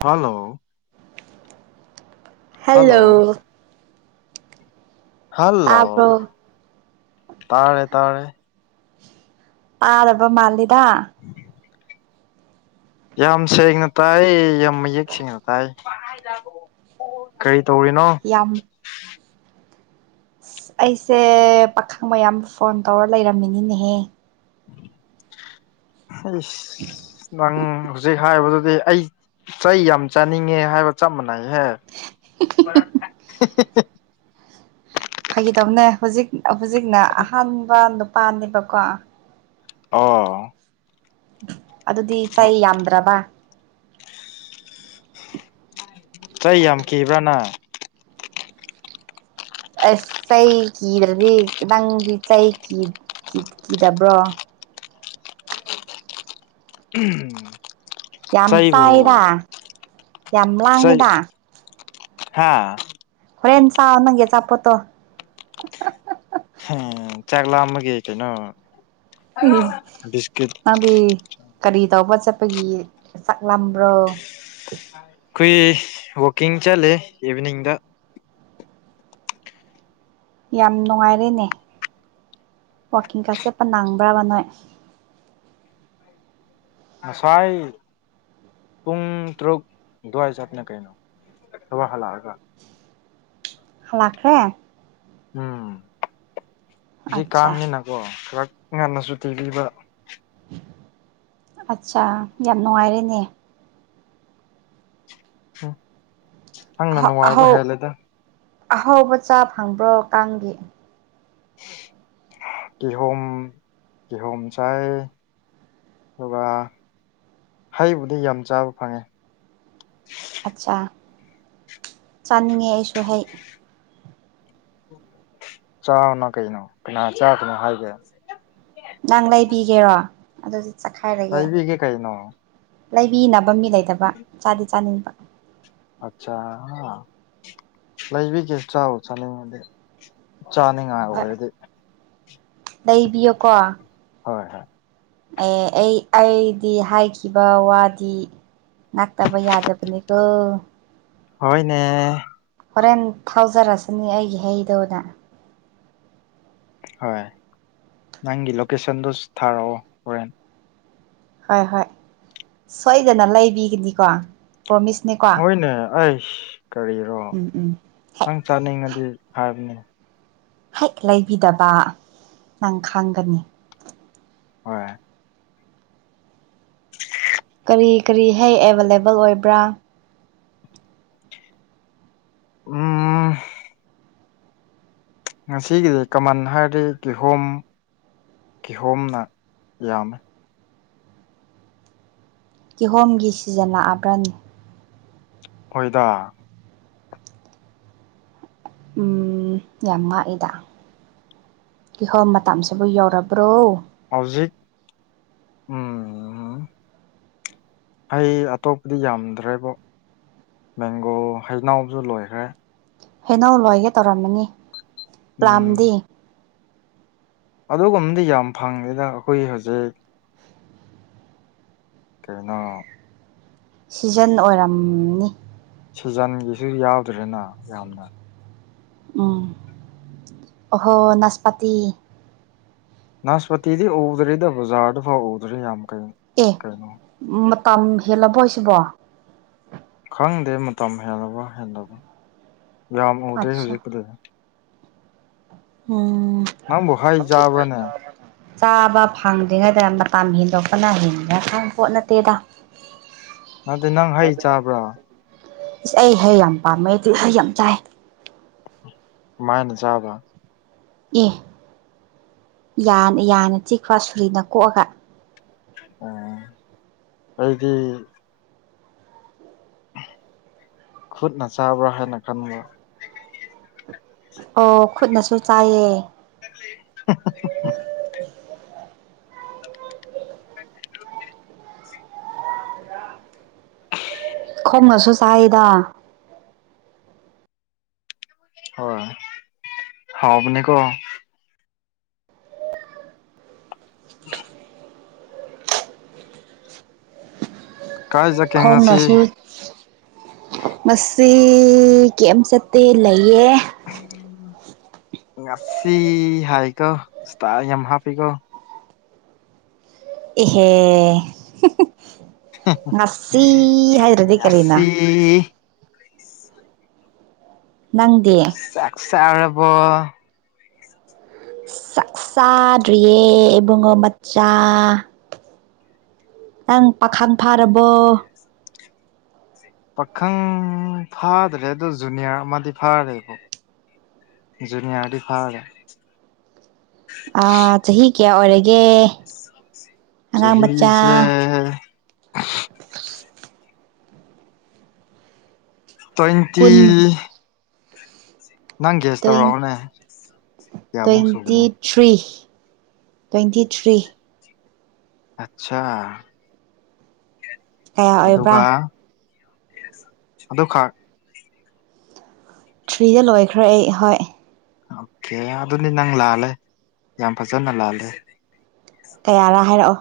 ꯍꯥꯜꯂꯣ hello hello ꯇꯥꯕ꯭ꯔꯣ ꯇꯥꯔꯦ ꯇꯥꯔꯦ ꯇꯥꯗꯕ ꯃꯥꯜꯂꯤꯗ ꯌꯥꯝ ꯁꯦꯡꯅ ꯇꯥꯏ ꯌꯥꯝ ꯃꯌꯦꯛ ꯁꯦꯡꯅ ꯇꯥꯏ ꯀꯔꯤ ꯇꯧꯔꯤꯅꯣ ꯌꯥꯝ ꯑꯩꯁꯦ ꯄꯥꯈꯪ ꯃꯌꯥꯝ ꯐꯣꯟ ꯇꯧꯔ ꯂꯩꯔꯝꯃꯤꯅꯤꯅꯦꯍꯦ ꯏꯁ ꯅꯪ ꯍꯧꯖꯤꯛ ꯍꯥꯏꯕꯗꯨꯗꯤ ꯑꯩ ꯆꯩ ꯌꯥꯝ ꯆꯥꯅꯤꯡꯉꯦ ꯍꯥꯏꯕ ꯆꯞ ꯃꯥꯟꯅꯩꯍꯦ ꯐꯒꯤꯇꯧꯕꯅꯦ ꯍꯧꯖꯤꯛ ꯍꯧꯖꯤꯛꯅ ꯑꯍꯥꯟꯕ ꯅꯨꯄꯥꯅꯦꯕꯀꯣ ꯑꯣ ꯑꯗꯨꯗꯤ ꯆꯩ ꯌꯥꯝꯗ꯭ꯔꯕ ꯆꯩ ꯌꯥꯝ ꯀꯤꯕ꯭ꯔꯥ ꯅꯪ ꯑꯁ ꯆꯩ ꯀꯤꯗ꯭ꯔꯗꯤ ꯅꯪꯗꯤ ꯆꯩ ꯀꯤ ꯀꯤ ꯀꯤꯗꯕ꯭ꯔꯣ ꯎꯍꯝ ꯌꯥꯝꯆꯥꯏꯗ ꯌꯥꯝꯂꯥꯡꯉꯤꯗ ꯍꯥꯥ ꯍꯣꯔꯦꯟ ꯆꯥꯎ ꯅꯪꯒꯤ ꯑꯆꯥꯄꯣꯠꯇꯣ ꯍꯦꯝ ꯆꯥꯛ ꯂꯥꯝꯃꯒꯤ ꯀꯩꯅꯣ ꯏꯁ ꯕꯤꯁꯀꯤꯠ ꯅꯪꯗꯤ ꯀꯔꯤ ꯇꯧꯕ ꯆꯠꯄꯒꯤ ꯆꯥꯛ ꯂꯥꯝꯕ꯭ꯔꯣ ꯑꯩꯈꯣꯏ ꯋꯥꯛꯀꯤꯡ ꯆꯠꯂꯦ ꯏꯚꯅꯤꯡꯗ ꯌꯥꯝ ꯅꯨꯡꯉꯥꯏꯔꯦꯅꯦ ꯋꯥꯀꯤꯡꯀ ꯆꯠꯄ ꯅꯪꯕ꯭ꯔꯕ ꯅꯣꯏ [inaudible] ꯉꯁꯥꯏ ꯄꯨꯡ ꯇꯔꯨꯛ ꯑꯗꯨꯋꯥꯏ ꯆꯠꯄꯅꯦ ꯀꯩꯅꯣ ꯊꯕꯛ ꯍꯜꯂꯛꯑꯒ ꯍꯂꯛꯈ꯭ꯔꯦ ꯎꯝ ꯍꯨꯖꯤꯛ ꯑꯠꯆꯥ ꯀꯥꯡꯅꯤꯅꯀꯣ ꯈꯔꯛ ꯉꯟꯅ ꯁꯨꯇꯤ ꯄꯤꯕ ꯑꯆꯥ ꯌꯥꯝ ꯅꯨꯡꯉꯥꯏꯔꯦꯅꯦ ꯎ ꯑꯍꯧ ꯑꯍꯧ ꯑꯍꯧꯕ ꯆꯥ ꯐꯪꯕ꯭ꯔꯣ ꯀꯥꯡꯒꯤ ꯀꯤꯍꯣꯝ ꯀꯤꯍꯣꯝꯆꯥꯏ ꯑꯗꯨꯒ ꯍꯩꯕꯨꯗꯤ ꯌꯥꯝ ꯆꯥꯕ ꯐꯪꯉꯦ ꯑꯠꯆꯥ ꯆꯥꯅꯤꯡꯉꯦ ꯑꯩꯁꯨ ꯍꯩ ꯆꯥꯎꯅ ꯀꯩꯅꯣ ꯀꯅꯥ ꯆꯥꯒꯅꯣ ꯍꯥꯏꯒꯦ ꯅꯪ ꯂꯩꯕꯤꯒꯦꯔꯣ ꯑꯗꯨꯗꯤ ꯆꯥꯈꯥꯏꯔꯒꯦ ꯂꯩꯕꯤꯒꯦ ꯀꯩꯅꯣ ꯂꯩꯕꯤꯅꯕ ꯃꯤ ꯂꯩꯇꯕ ꯆꯥꯗꯤ ꯆꯥꯅꯤꯡꯕ ꯑꯆꯥ ꯂꯩꯕꯤꯒꯦ ꯆꯥꯎ ꯆꯥꯅꯤꯡꯉꯗꯤ ꯆꯥꯅꯤꯡꯉꯥꯏ ꯍꯣꯏ ꯑꯣꯏꯔꯗꯤ ꯂꯩꯕꯤꯌꯣꯀꯣ ꯍꯣꯏ ꯍꯣꯏ ꯑꯦ ꯑꯩ ꯑꯩꯗꯤ ꯍꯥꯏꯈꯤꯕ ꯋꯥꯗꯤ ꯉꯥꯛꯇꯕ ꯌꯥꯗꯕꯅꯤꯀꯣ ꯍꯣꯏꯅꯦ ꯍꯣꯔꯦꯟ ꯊꯥꯎꯖꯔꯁꯤꯅꯤ ꯑꯩꯒꯤ ꯍꯩꯗꯨꯅ ꯍꯣꯏ ꯅꯪꯒꯤ ꯂꯣꯀꯦꯁꯟꯗꯨ ꯊꯥꯔꯛꯑꯣ ꯍꯣꯔꯦꯟ ꯍꯣꯏ ꯍꯣꯏ ꯁꯣꯏꯗꯅ ꯂꯩꯕꯤꯒꯅꯤꯀꯣ ꯄꯣꯃꯤꯁꯅꯦꯀꯣ ꯍꯣꯏꯅꯦ ꯑꯁ ꯀꯔꯤ ꯎꯝ ꯎꯝ ꯍꯦꯛ ꯅꯪ ꯆꯥꯅꯤꯡꯉꯗꯤ ꯍꯥꯏꯕꯅꯦ ꯍꯦꯛ ꯂꯩꯕꯤꯗꯕ ꯅꯪ ꯈꯪꯒꯅꯤ ꯍꯣꯏ ꯀꯔꯤ ꯀꯔꯤ ꯍꯩ ꯑꯦꯕꯥꯏꯂꯦꯕꯜ ꯑꯣꯏꯕ꯭ꯔꯥ ꯎꯝ ꯉꯁꯤꯒꯤꯗꯤ ꯀꯃꯟ ꯍꯥꯏꯔꯗꯤ ꯀꯤꯍꯣꯝ ꯀꯤꯍꯣꯝꯅ ꯌꯥꯝꯃꯤ ꯀꯤꯍꯣꯝꯒꯤ ꯁꯤꯖꯤꯟ ꯅꯛꯑꯕ꯭ꯔꯅꯦ ꯍꯣꯏꯗ ꯎꯝ ꯌꯥꯝ ꯃꯥꯜꯂꯦꯗ ꯀꯤꯍꯣꯝ ꯃꯇꯝꯁꯤꯕꯨ ꯌꯧꯔꯕ꯭ꯔꯣ ꯍꯧꯖꯤꯛ ꯎꯝ ꯍꯩ ꯑꯇꯣꯞꯄꯗꯤ ꯌꯥꯝꯗ꯭ꯔꯦꯕꯣ ꯃꯦꯡꯒꯣ ꯍꯩꯅꯥꯎꯁꯨ ꯂꯣꯏꯈ꯭ꯔꯦ ꯍꯦꯩꯅꯧ ꯂꯣꯏꯒꯦ ꯇꯧꯔꯝꯃꯅꯤ ꯎꯝ ꯄ꯭ꯂꯥꯝꯗꯤ ꯑꯗꯨꯒꯨꯝꯕꯗꯤ ꯌꯥꯝ ꯐꯪꯗꯦꯗ ꯑꯩꯈꯣꯏ ꯍꯧꯖꯤꯛ ꯀꯩꯅꯣ ꯁꯤꯖꯟ ꯑꯣꯏꯔꯝꯅꯤ ꯁꯤꯖꯟꯒꯤꯁꯨ ꯌꯥꯎꯗ꯭ꯔꯦꯅ ꯌꯥꯝꯅ ꯎꯝ ꯑꯣꯍꯣ ꯅꯥꯁꯄꯥꯇꯤ ꯅꯥꯁꯄꯇꯤꯗꯤ ꯎꯗ꯭ꯔꯤꯗ ꯕꯖꯥꯔꯗ ꯐꯥꯎ ꯎꯗ꯭ꯔꯤ ꯌꯥꯝ ꯀꯩꯅꯣ ꯑꯦ ꯀꯩꯅꯣ ꯃꯇꯝ ꯍꯦꯜꯂꯕꯣ ꯍꯥꯏꯁꯤꯕꯣ ꯈꯪꯗꯦ ꯃꯇꯝ ꯍꯦꯜꯂꯕ ꯍꯦꯟꯗꯕꯔꯥ ꯌꯥꯝ ꯎꯗ꯭ꯔꯦ ꯑꯠꯆꯥ ꯍꯧꯖꯤꯛꯄꯨꯗꯤ ꯎꯝ ꯅꯪꯕꯨ ꯍꯩ ꯆꯥꯕ꯭ꯔꯥꯅꯦ ꯆꯥꯕ ꯐꯪꯗ꯭ꯔꯤꯉꯩꯗ ꯃꯇꯝ ꯍꯦꯟꯗꯣꯛꯄꯅ ꯍꯦꯟꯗꯅ ꯈꯥꯡ ꯄꯣꯠ ꯅꯠꯇꯦꯗ ꯑꯣ [inaudible] ꯑꯗꯨ ꯅꯪ ꯍꯩ ꯆꯥꯕ꯭ꯔꯥ ꯏꯁꯁ ꯑꯩ ꯍꯩ ꯌꯥꯝ ꯄꯥꯝꯃꯦ ꯗꯨꯢ ꯍꯩ ꯌꯥꯝ ꯆꯥꯏ ꯀꯃꯥꯢꯅ ꯆꯥꯕꯔꯥ ꯑꯦ ꯌꯥꯅ ꯆꯤꯛꯉꯥꯒ ꯁꯨꯔꯤꯅ ꯀꯣꯛꯑꯒ ꯑꯣ ꯑꯩꯗꯤ ꯈꯨꯠꯅ ꯆꯥꯕ꯭ꯔꯥ ꯍꯥꯏꯅ ꯈꯟꯕ꯭ꯔꯥ ꯑꯣ ꯈꯨꯠꯅꯁꯨ ꯆꯥꯏꯌꯦ [inaudible] ꯈꯣꯡꯅꯁꯨ ꯆꯥꯏꯗ ꯍꯣꯢ ꯍꯥꯎꯕꯅꯦ ꯀꯣ ꯎ [inaudible] ꯀꯥꯏ ꯆꯠꯀꯦ ꯉꯁꯤ ꯈꯣꯡꯅꯁꯨ ꯃꯁꯤ ꯀꯦꯝ ꯆꯠꯇꯦ ꯂꯩꯌꯦ ꯉꯁꯤ ꯍꯥꯏꯀꯣ ꯏꯁꯇꯥ ꯌꯥꯝ ꯍꯥꯞꯄꯤꯀꯣ ꯏꯍꯦ ꯉꯁꯤ ꯍꯥꯏꯗ꯭ꯔꯗꯤ ꯀꯔꯤꯅꯣ ꯏ [inaudible] ꯅꯪꯗꯤ ꯆꯥꯛ ꯆꯔꯥꯕꯣ ꯆꯥꯛ ꯆꯥꯗ꯭ꯔꯤꯌꯦ ꯏꯕꯨꯡꯉꯣ ꯃꯆꯥ ꯅꯪ ꯄꯥꯈꯪ ꯐꯥꯔꯕꯣ ꯄꯥꯈꯪ ꯐꯥꯗ꯭ꯔꯦ ꯑꯗꯣ ꯖꯨꯅꯤꯌꯔ ꯑꯃꯗꯤ ꯐꯥꯔꯦꯕꯣ ꯖꯨꯅꯤꯌꯔ ꯗꯤ ꯐꯥꯔꯦ ꯑꯥ ꯆꯍꯤ ꯀꯌꯥ ꯑꯣꯏꯔꯒꯦ ꯑꯉꯥꯡ ꯃꯆꯥ ꯆꯍꯤꯁꯦ ꯇ꯭ꯋꯦꯟꯇꯤ ꯀꯨꯟ ꯅꯪ ꯒ꯭ꯌꯥꯁ ꯇꯧꯔꯛꯑꯣꯅꯦ ꯀꯌꯥꯃꯨꯛ ꯁꯨꯕꯅꯦ ꯇ꯭ꯋꯦꯟꯇꯤ ꯊ꯭ꯔꯤ ꯇ꯭ꯋꯦꯟꯇꯤ ꯊ꯭ꯔꯤ ꯑꯆꯥꯆꯥ ꯀꯌꯥ ꯑꯣꯏꯕ꯭ꯔꯥ ꯑꯗꯨꯒ ꯑꯗꯨꯈꯛ ꯊ꯭ꯔꯤꯗ ꯂꯣꯏꯈ꯭ꯔꯦ ꯑꯩ ꯍꯣꯏ ꯑꯣꯀꯦ ꯑꯗꯨꯅꯤ ꯅꯪ ꯂꯥꯜꯂꯦ ꯌꯥꯝ ꯐꯖꯅ ꯂꯥꯜꯂꯦ ꯀꯌꯥꯔꯥ ꯍꯥꯏꯔꯛꯑꯣ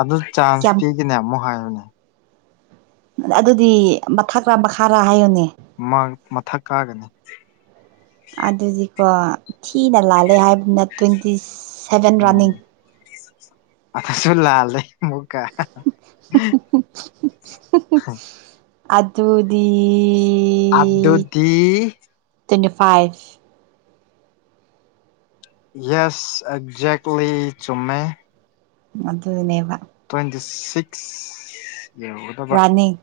ꯑꯗꯨ ꯆꯥꯟꯁ ꯀꯌꯥꯝ ꯄꯤꯒꯅꯦ ꯑꯃꯨꯛ ꯍꯥꯏꯌꯨꯅꯦ ꯑꯗꯨꯗꯤ ꯃꯊꯛꯔ ꯃꯈꯥꯔꯥ ꯍꯥꯏꯌꯨꯅꯦ ꯃꯊꯛ ꯀꯥꯒꯅꯤ ꯑꯗꯨꯗꯤꯀꯣ ꯊꯤꯅ ꯂꯥꯜꯂꯦ ꯍꯥꯏꯕꯅ ꯇ꯭ꯋꯦꯟꯇꯤ ꯁꯚꯦꯟ ꯔꯥꯅꯤꯡ ꯑꯁꯨ ꯂꯜꯂꯦ ꯃꯨꯛꯀ ꯑꯗꯨꯗꯤ ꯑꯗꯨꯗꯤ ꯇꯣꯏꯅꯤꯐꯥꯏꯠ ꯌꯦꯁ ꯑꯦꯛꯖꯦꯛꯂꯤ ꯆꯨꯝꯃꯦ ꯃꯗꯨꯅꯦꯕ ꯇ꯭ꯋꯦꯟꯇꯤ ꯁꯤꯛꯁ ꯔꯅꯤ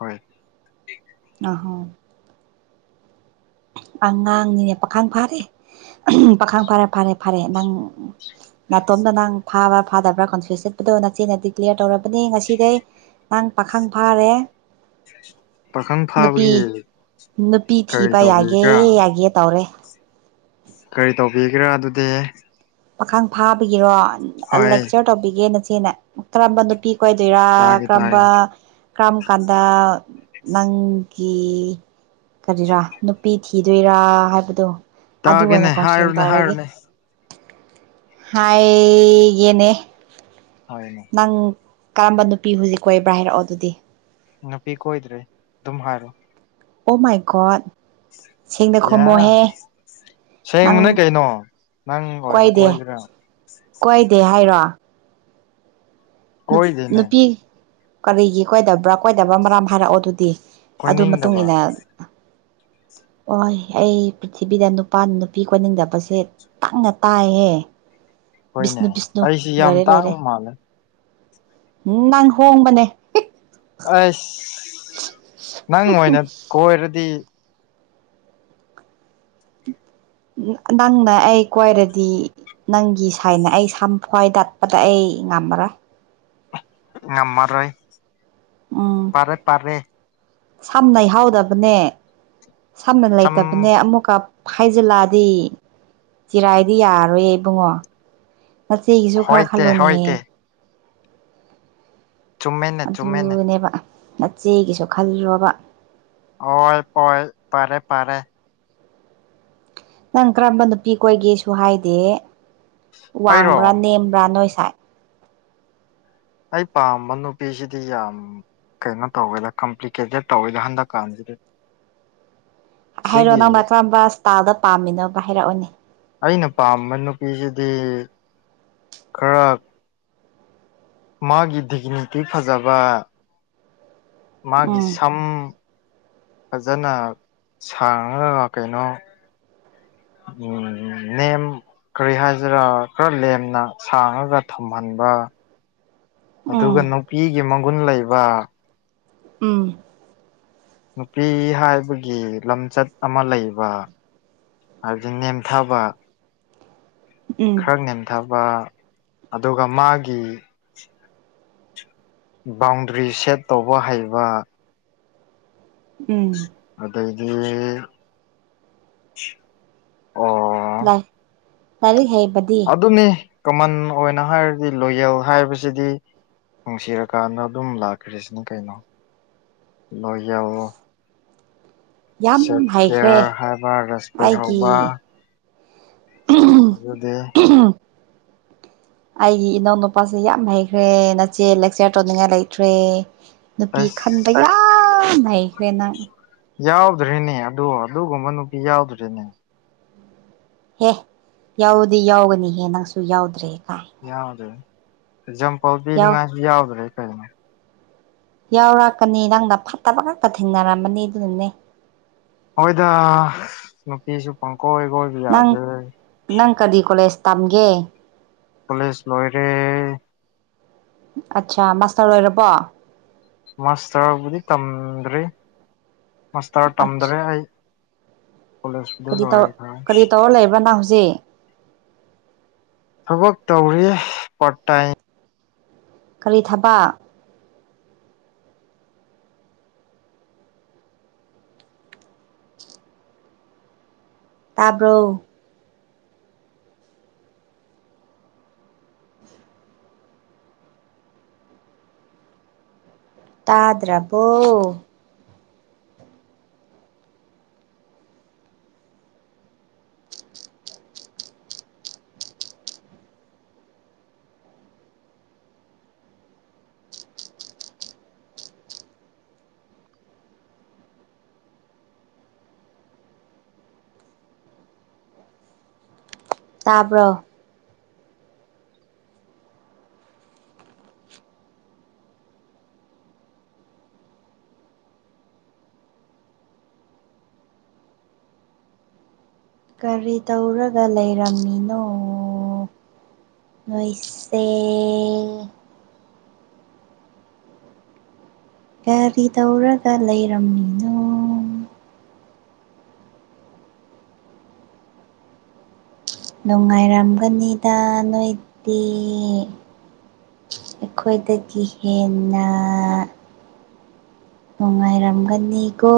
ꯍꯣꯏ ꯑꯍꯣ [unintelligible] ꯑꯉꯥꯡꯅꯤ ꯄꯥꯈꯪ ꯐꯥꯔꯦ ꯄꯥꯈꯪ ꯐꯥꯔꯦ ꯐꯔꯦ ꯐꯔꯦ ꯅꯪ ꯅꯥꯇꯣꯝꯗ ꯅꯪ ꯐꯥꯕ꯭ꯔ ꯐꯥꯗꯕ꯭ꯔꯥ ꯀꯣꯟꯐ꯭ꯌꯨꯁ ꯆꯠꯄꯗꯣ ꯅꯆꯦꯅ ꯗꯤꯀ꯭ꯂꯤꯌꯥꯔ ꯇꯧꯔꯕꯅꯤ ꯉꯁꯤꯗꯩ ꯅꯪ ꯄꯥꯈꯪ ꯐꯥꯔꯦ ꯄꯥꯈꯪ ꯅꯨꯄꯤ ꯐꯥꯕꯒꯤ ꯅꯨꯄꯤ ꯀꯔꯤ ꯊꯤꯕ ꯌꯥꯒꯦ ꯇꯧꯕꯤꯕ꯭ꯔꯥ ꯌꯥꯒꯦ ꯇꯧꯔꯦ ꯀꯔꯤ ꯇꯧꯕꯤꯒꯦꯔꯥ ꯑꯗꯨꯗꯤ ꯄꯥꯈꯪ ꯐꯥꯕꯒꯤꯔꯣ ꯍꯣꯏ ꯂꯦꯛꯆꯔ ꯇꯧꯕꯤꯒꯦ ꯅꯆꯦꯅ ꯀꯔꯝꯕ ꯅꯨꯄꯤ ꯀꯣꯏꯗꯣꯏꯔꯥ ꯇꯥꯒꯦ ꯀꯔꯝꯕ ꯇꯥꯒꯦ ꯀꯔꯝ ꯀꯥꯟꯗ ꯅꯪꯒꯤ ꯀꯔꯤꯔꯥ ꯅꯨꯄꯤ ꯊꯤꯗꯣꯏꯔꯥ ꯍꯥꯏꯕꯗꯣ ꯑꯗꯨ ꯇꯥꯒꯦꯅꯦ ꯑꯣꯏꯅ ꯀꯥꯎꯟꯁꯤꯂꯤꯡ ꯍꯥꯏꯔꯣꯅꯦ ꯇꯧꯔꯒꯦ ꯍꯥꯏꯔꯣꯅꯦ ꯍꯥꯏ ꯌꯦꯅꯦ ꯍꯣꯏꯅꯦ ꯅꯪ ꯀꯔꯝꯕ ꯅꯨꯄꯤ ꯍꯨꯖꯤꯛ ꯀꯣꯏꯕ꯭ꯔꯥ ꯍꯥꯏꯔꯛꯑꯣ ꯑꯗꯨꯗꯤ ꯅꯨꯄꯤ ꯀꯣꯏꯗ꯭ꯔꯦ ꯗꯨꯝ ꯍꯥꯏꯔꯣ ꯑꯣ ꯃꯥꯏꯒꯣꯠ ꯁꯦꯡꯅ ꯈꯨꯝꯃꯣꯍꯦ ꯁꯦꯡꯕ ꯅꯣꯏ ꯅꯪ ꯀꯩꯅꯣ ꯅꯪ ꯑꯣꯏꯅ ꯀꯣꯏꯒꯦꯔꯥ ꯀꯣꯏꯏꯗꯦ ꯍꯥꯏꯔꯣ ꯀꯣꯏꯗꯦꯅꯦ ꯅꯨꯄꯤ ꯀꯔꯤꯒꯤ ꯀꯣꯏꯗꯕ꯭ꯔꯥ ꯀꯣꯏꯗꯕ꯭ꯔꯥ ꯃꯔꯝ ꯍꯥꯏꯔꯛꯑꯣ ꯑꯗꯨꯗꯤ ꯑꯗꯨ ꯃꯇꯨꯡ ꯀꯣꯏꯅꯤꯡꯗꯕ ꯏꯟꯅ ꯍ ꯑꯩ ꯄ꯭ꯔꯤꯊꯤꯕꯤꯗ ꯅꯨꯄꯥ ꯅꯨꯄꯤ ꯀꯣꯏꯅꯤꯡꯗꯕꯁꯦ ꯇꯪꯅ ꯇꯥꯏꯍꯦ ꯍꯣꯏꯅꯦ ꯕꯤꯁꯅꯨ ꯕꯤꯁꯅꯨ ꯑꯩꯁꯤ ꯌꯥꯝ ꯂꯣꯏꯔꯦ ꯂꯣꯏꯔꯦ ꯇꯥꯡꯕ ꯃꯥꯜꯂꯦ ꯎ ꯅꯪ ꯍꯣꯡꯕꯅꯦ ꯑꯁ ꯅꯪ ꯑꯣꯏꯅ ꯀꯣꯏꯔꯗꯤ ꯅꯪꯅ ꯑꯩ ꯀ꯭ꯋꯥꯏꯔꯗꯤ ꯅꯪꯒꯤ ꯁꯥꯏꯅ ꯑꯩ ꯁꯝꯐ꯭ꯋꯥꯏ ꯗꯠꯄꯗ ꯑꯩ ꯉꯝꯃꯔꯥ ꯉꯝꯃꯔꯣꯏ ꯎꯝ ꯄꯔꯦ ꯄꯔꯦ ꯁꯝꯅ ꯏꯍꯥꯎꯗꯕꯅꯦ ꯁꯝꯅ ꯆꯝ ꯂꯩꯇꯕꯅꯦ ꯑꯃꯨꯛꯀ ꯐꯥꯏꯖꯤꯜꯂꯥꯗꯤ ꯆꯤꯔꯥꯏꯗꯤ ꯌꯥꯔꯣꯏꯌꯦ ꯏꯕꯨꯡꯉꯣ ꯅꯆꯦꯒꯤꯁꯨ ꯈꯔ ꯍꯣꯏꯇꯦ ꯈꯜꯂꯣꯅꯦꯍꯦ ꯍꯣꯏꯇꯦ ꯆꯨꯝꯃꯦꯅꯦ ꯆꯨꯝꯃꯦꯅꯦ ꯑꯗꯨꯅꯦꯕ ꯅꯆꯦꯒꯤꯁꯨ ꯈꯜꯂꯣꯕ ꯍꯣꯏ ꯄꯣꯏ ꯄꯔꯦ ꯄꯔꯦ ꯅꯪ ꯀꯔꯝꯕ ꯅꯨꯄꯤꯈꯣꯏꯒꯦꯁꯨ ꯍꯥꯏꯗꯦ ꯑꯩꯔꯣ ꯋꯥꯡꯕ꯭ꯔꯥ ꯅꯦꯝꯕ꯭ꯔꯥ ꯅꯣꯏ ꯁꯥꯏ ꯑꯩ ꯄꯥꯝꯕ ꯅꯨꯄꯤꯁꯤꯗꯤ ꯌꯥꯝ ꯀꯩꯅꯣ ꯇꯧꯋꯦꯗ ꯀꯝꯄ꯭ꯂꯤꯀꯦꯇꯦꯠ ꯇꯧꯋꯦꯗ ꯍꯟꯗꯛ ꯀꯥꯟꯁꯤꯗ ꯍꯥꯏꯔꯣ ꯅꯪꯅ ꯀꯔꯝꯕ ꯏꯁ꯭ꯇꯥꯥꯏꯜꯗ ꯄꯥꯝꯃꯤꯅꯣꯕ ꯍꯥꯏꯔꯛꯑꯣꯅꯦ ꯑꯩꯅ ꯄꯥꯝꯕ ꯅꯨꯄꯤꯁꯤꯗꯤ ꯈꯔ ꯃꯥꯒꯤ ꯗꯤꯒꯅꯤꯇꯤ ꯐꯖꯕ ꯃꯥꯒꯤ ꯎꯝ ꯁꯝ ꯐꯖꯅ ꯁꯥꯡꯉꯒ ꯀꯩꯅꯣ ꯎꯝ ꯅ ꯀꯔꯤ ꯍꯥꯏꯁꯤꯔꯥ ꯈꯔ ꯂꯦꯝꯅ ꯁꯥꯡꯉꯒ ꯊꯝꯍꯟꯕ [unintelligible] ꯑꯗꯨꯒ ꯅꯨꯄꯤꯒꯤ ꯃꯒꯨꯟ ꯂꯩꯕ ꯎꯝ ꯅꯨꯄꯤ ꯍꯥꯏꯕꯒꯤ ꯂꯝꯆꯠ ꯑꯃ ꯂꯩꯕ ꯍꯥꯏꯕꯗꯤ ꯅꯦꯝꯊꯥꯕ ꯎꯝ ꯅꯦꯟꯊꯕ ꯑꯗꯨꯒ ꯃꯥꯒꯤ ꯕꯥꯎꯟꯗ꯭ꯔꯤ ꯁꯦꯠ ꯇꯧꯕ ꯍꯩꯕ ꯎꯝ ꯑꯗꯥꯏꯗꯤ ꯑꯣ ꯂ ꯂꯔ ꯍꯦꯕꯗꯤ ꯑꯗꯨꯝꯅꯤ ꯀꯃꯟ ꯑꯣꯏꯅ ꯍꯥꯏꯔꯗꯤ ꯂꯣꯌꯦꯜ ꯍꯥꯏꯕꯁꯤꯗꯤ ꯅꯨꯡꯁꯤꯔꯀꯥꯟꯗ ꯑꯗꯨꯝ ꯂꯥꯛꯈ꯭ꯔꯤꯁꯤꯅꯦ ꯀꯩꯅꯣ ꯂꯣꯏ ꯌꯥꯑꯣ ꯌꯥꯝ ꯍꯩꯈ꯭ꯔꯦ ꯀꯦꯌꯔ ꯍꯥꯏꯕ ꯔꯦꯁꯄꯦꯛ ꯑꯩꯒꯤ ꯍꯧꯕ ꯑꯗꯨꯗ ꯑꯩꯒꯤ ꯏꯅꯥꯎ ꯅꯨꯄꯥꯁꯦ ꯌꯥꯝ ꯍꯩꯈ꯭ꯔꯦ ꯅꯆꯦ ꯂꯦꯛꯆꯔ ꯇꯧꯅꯤꯡꯉꯥꯏ ꯂꯩꯇ꯭ꯔꯦ ꯅꯨꯄꯤ ꯑꯁ ꯈꯟꯕ ꯌꯥꯝ ꯂꯩꯈ꯭ꯔꯦꯅ ꯌꯥꯎꯗ꯭ꯔꯤꯅꯦ ꯑꯗꯣ ꯑꯗꯨꯒꯨꯝꯕ ꯅꯨꯄꯤ ꯌꯥꯎꯗ꯭ꯔꯤꯅꯦ ꯍꯦ ꯌꯥꯎꯗꯤ ꯌꯥꯎꯒꯅꯤꯍꯦ ꯅꯪꯁꯨ ꯌꯥꯎꯗ꯭ꯔꯦ ꯀꯥꯏ ꯌꯥꯎꯗ꯭ꯔꯦꯖꯝ ꯄꯥꯎ ꯌꯥꯎ ꯄꯤꯅꯤꯡꯉꯥꯏꯁꯨ ꯌꯥꯎꯗ꯭ꯔꯦ ꯀꯩꯅꯣ ꯌꯥꯎꯔꯛꯀꯅꯤ ꯅꯪꯅ ꯐꯠꯇꯕ ꯉꯛꯇ ꯊꯦꯡꯅꯔꯝꯃꯅꯤ ꯑꯗꯨꯅꯅꯦ ꯑꯩꯈꯣꯏꯗ ꯅꯨꯄꯤꯁꯨ ꯄꯪꯀꯣꯏ ꯑꯣꯏꯈꯣꯏ ꯅꯪ ꯅꯪ ꯀꯔꯤ ꯀꯣꯂꯦꯖ ꯇꯝꯒꯦ ꯀꯂꯦꯖ ꯂꯣꯏꯔꯦ ꯑꯠꯆꯥ ꯃꯥꯁꯇꯔ ꯑꯣꯏꯔꯕꯣ ꯃꯥꯁꯇꯔꯕꯨꯗꯤ ꯇꯝꯗ꯭ꯔꯤ ꯃꯥꯁꯇꯔ ꯑꯠꯆꯥ ꯇꯝꯗ꯭ꯔꯦ ꯑꯩ ꯀ ꯀꯣꯂꯦꯖꯄꯨꯗꯤ ꯇꯧ ꯂꯣꯏꯈ꯭ꯔꯦ ꯀꯔꯤ ꯇꯧꯔ ꯂꯩꯕ꯭ꯔꯅ ꯍꯧꯖꯤꯛ ꯊꯕꯛ ꯇꯧꯔꯤ ꯄꯥꯔꯠ ꯇꯥꯏꯝ ꯀꯔꯤ ꯊꯕ ꯇꯥꯕ꯭ꯔꯣ ꯇꯥꯗ꯭ꯔꯄꯣ ꯇꯥꯕ꯭ꯔꯣ ꯀꯔꯤ ꯇꯧꯔꯒ ꯂꯩꯔꯝꯃꯤꯅꯣ ꯃꯁꯦ ꯒꯥꯔꯤ ꯇꯧꯔꯒ ꯂꯩꯔꯝꯃꯤꯅꯣ ꯅꯨꯡꯉꯥꯏꯔꯝꯒꯅꯤꯗ ꯅꯣꯏꯗꯤ ꯑꯩꯈꯣꯏꯗꯒꯤ ꯍꯦꯟꯅ ꯅꯨꯡꯉꯥꯏꯔꯝꯒꯅꯤꯀꯣ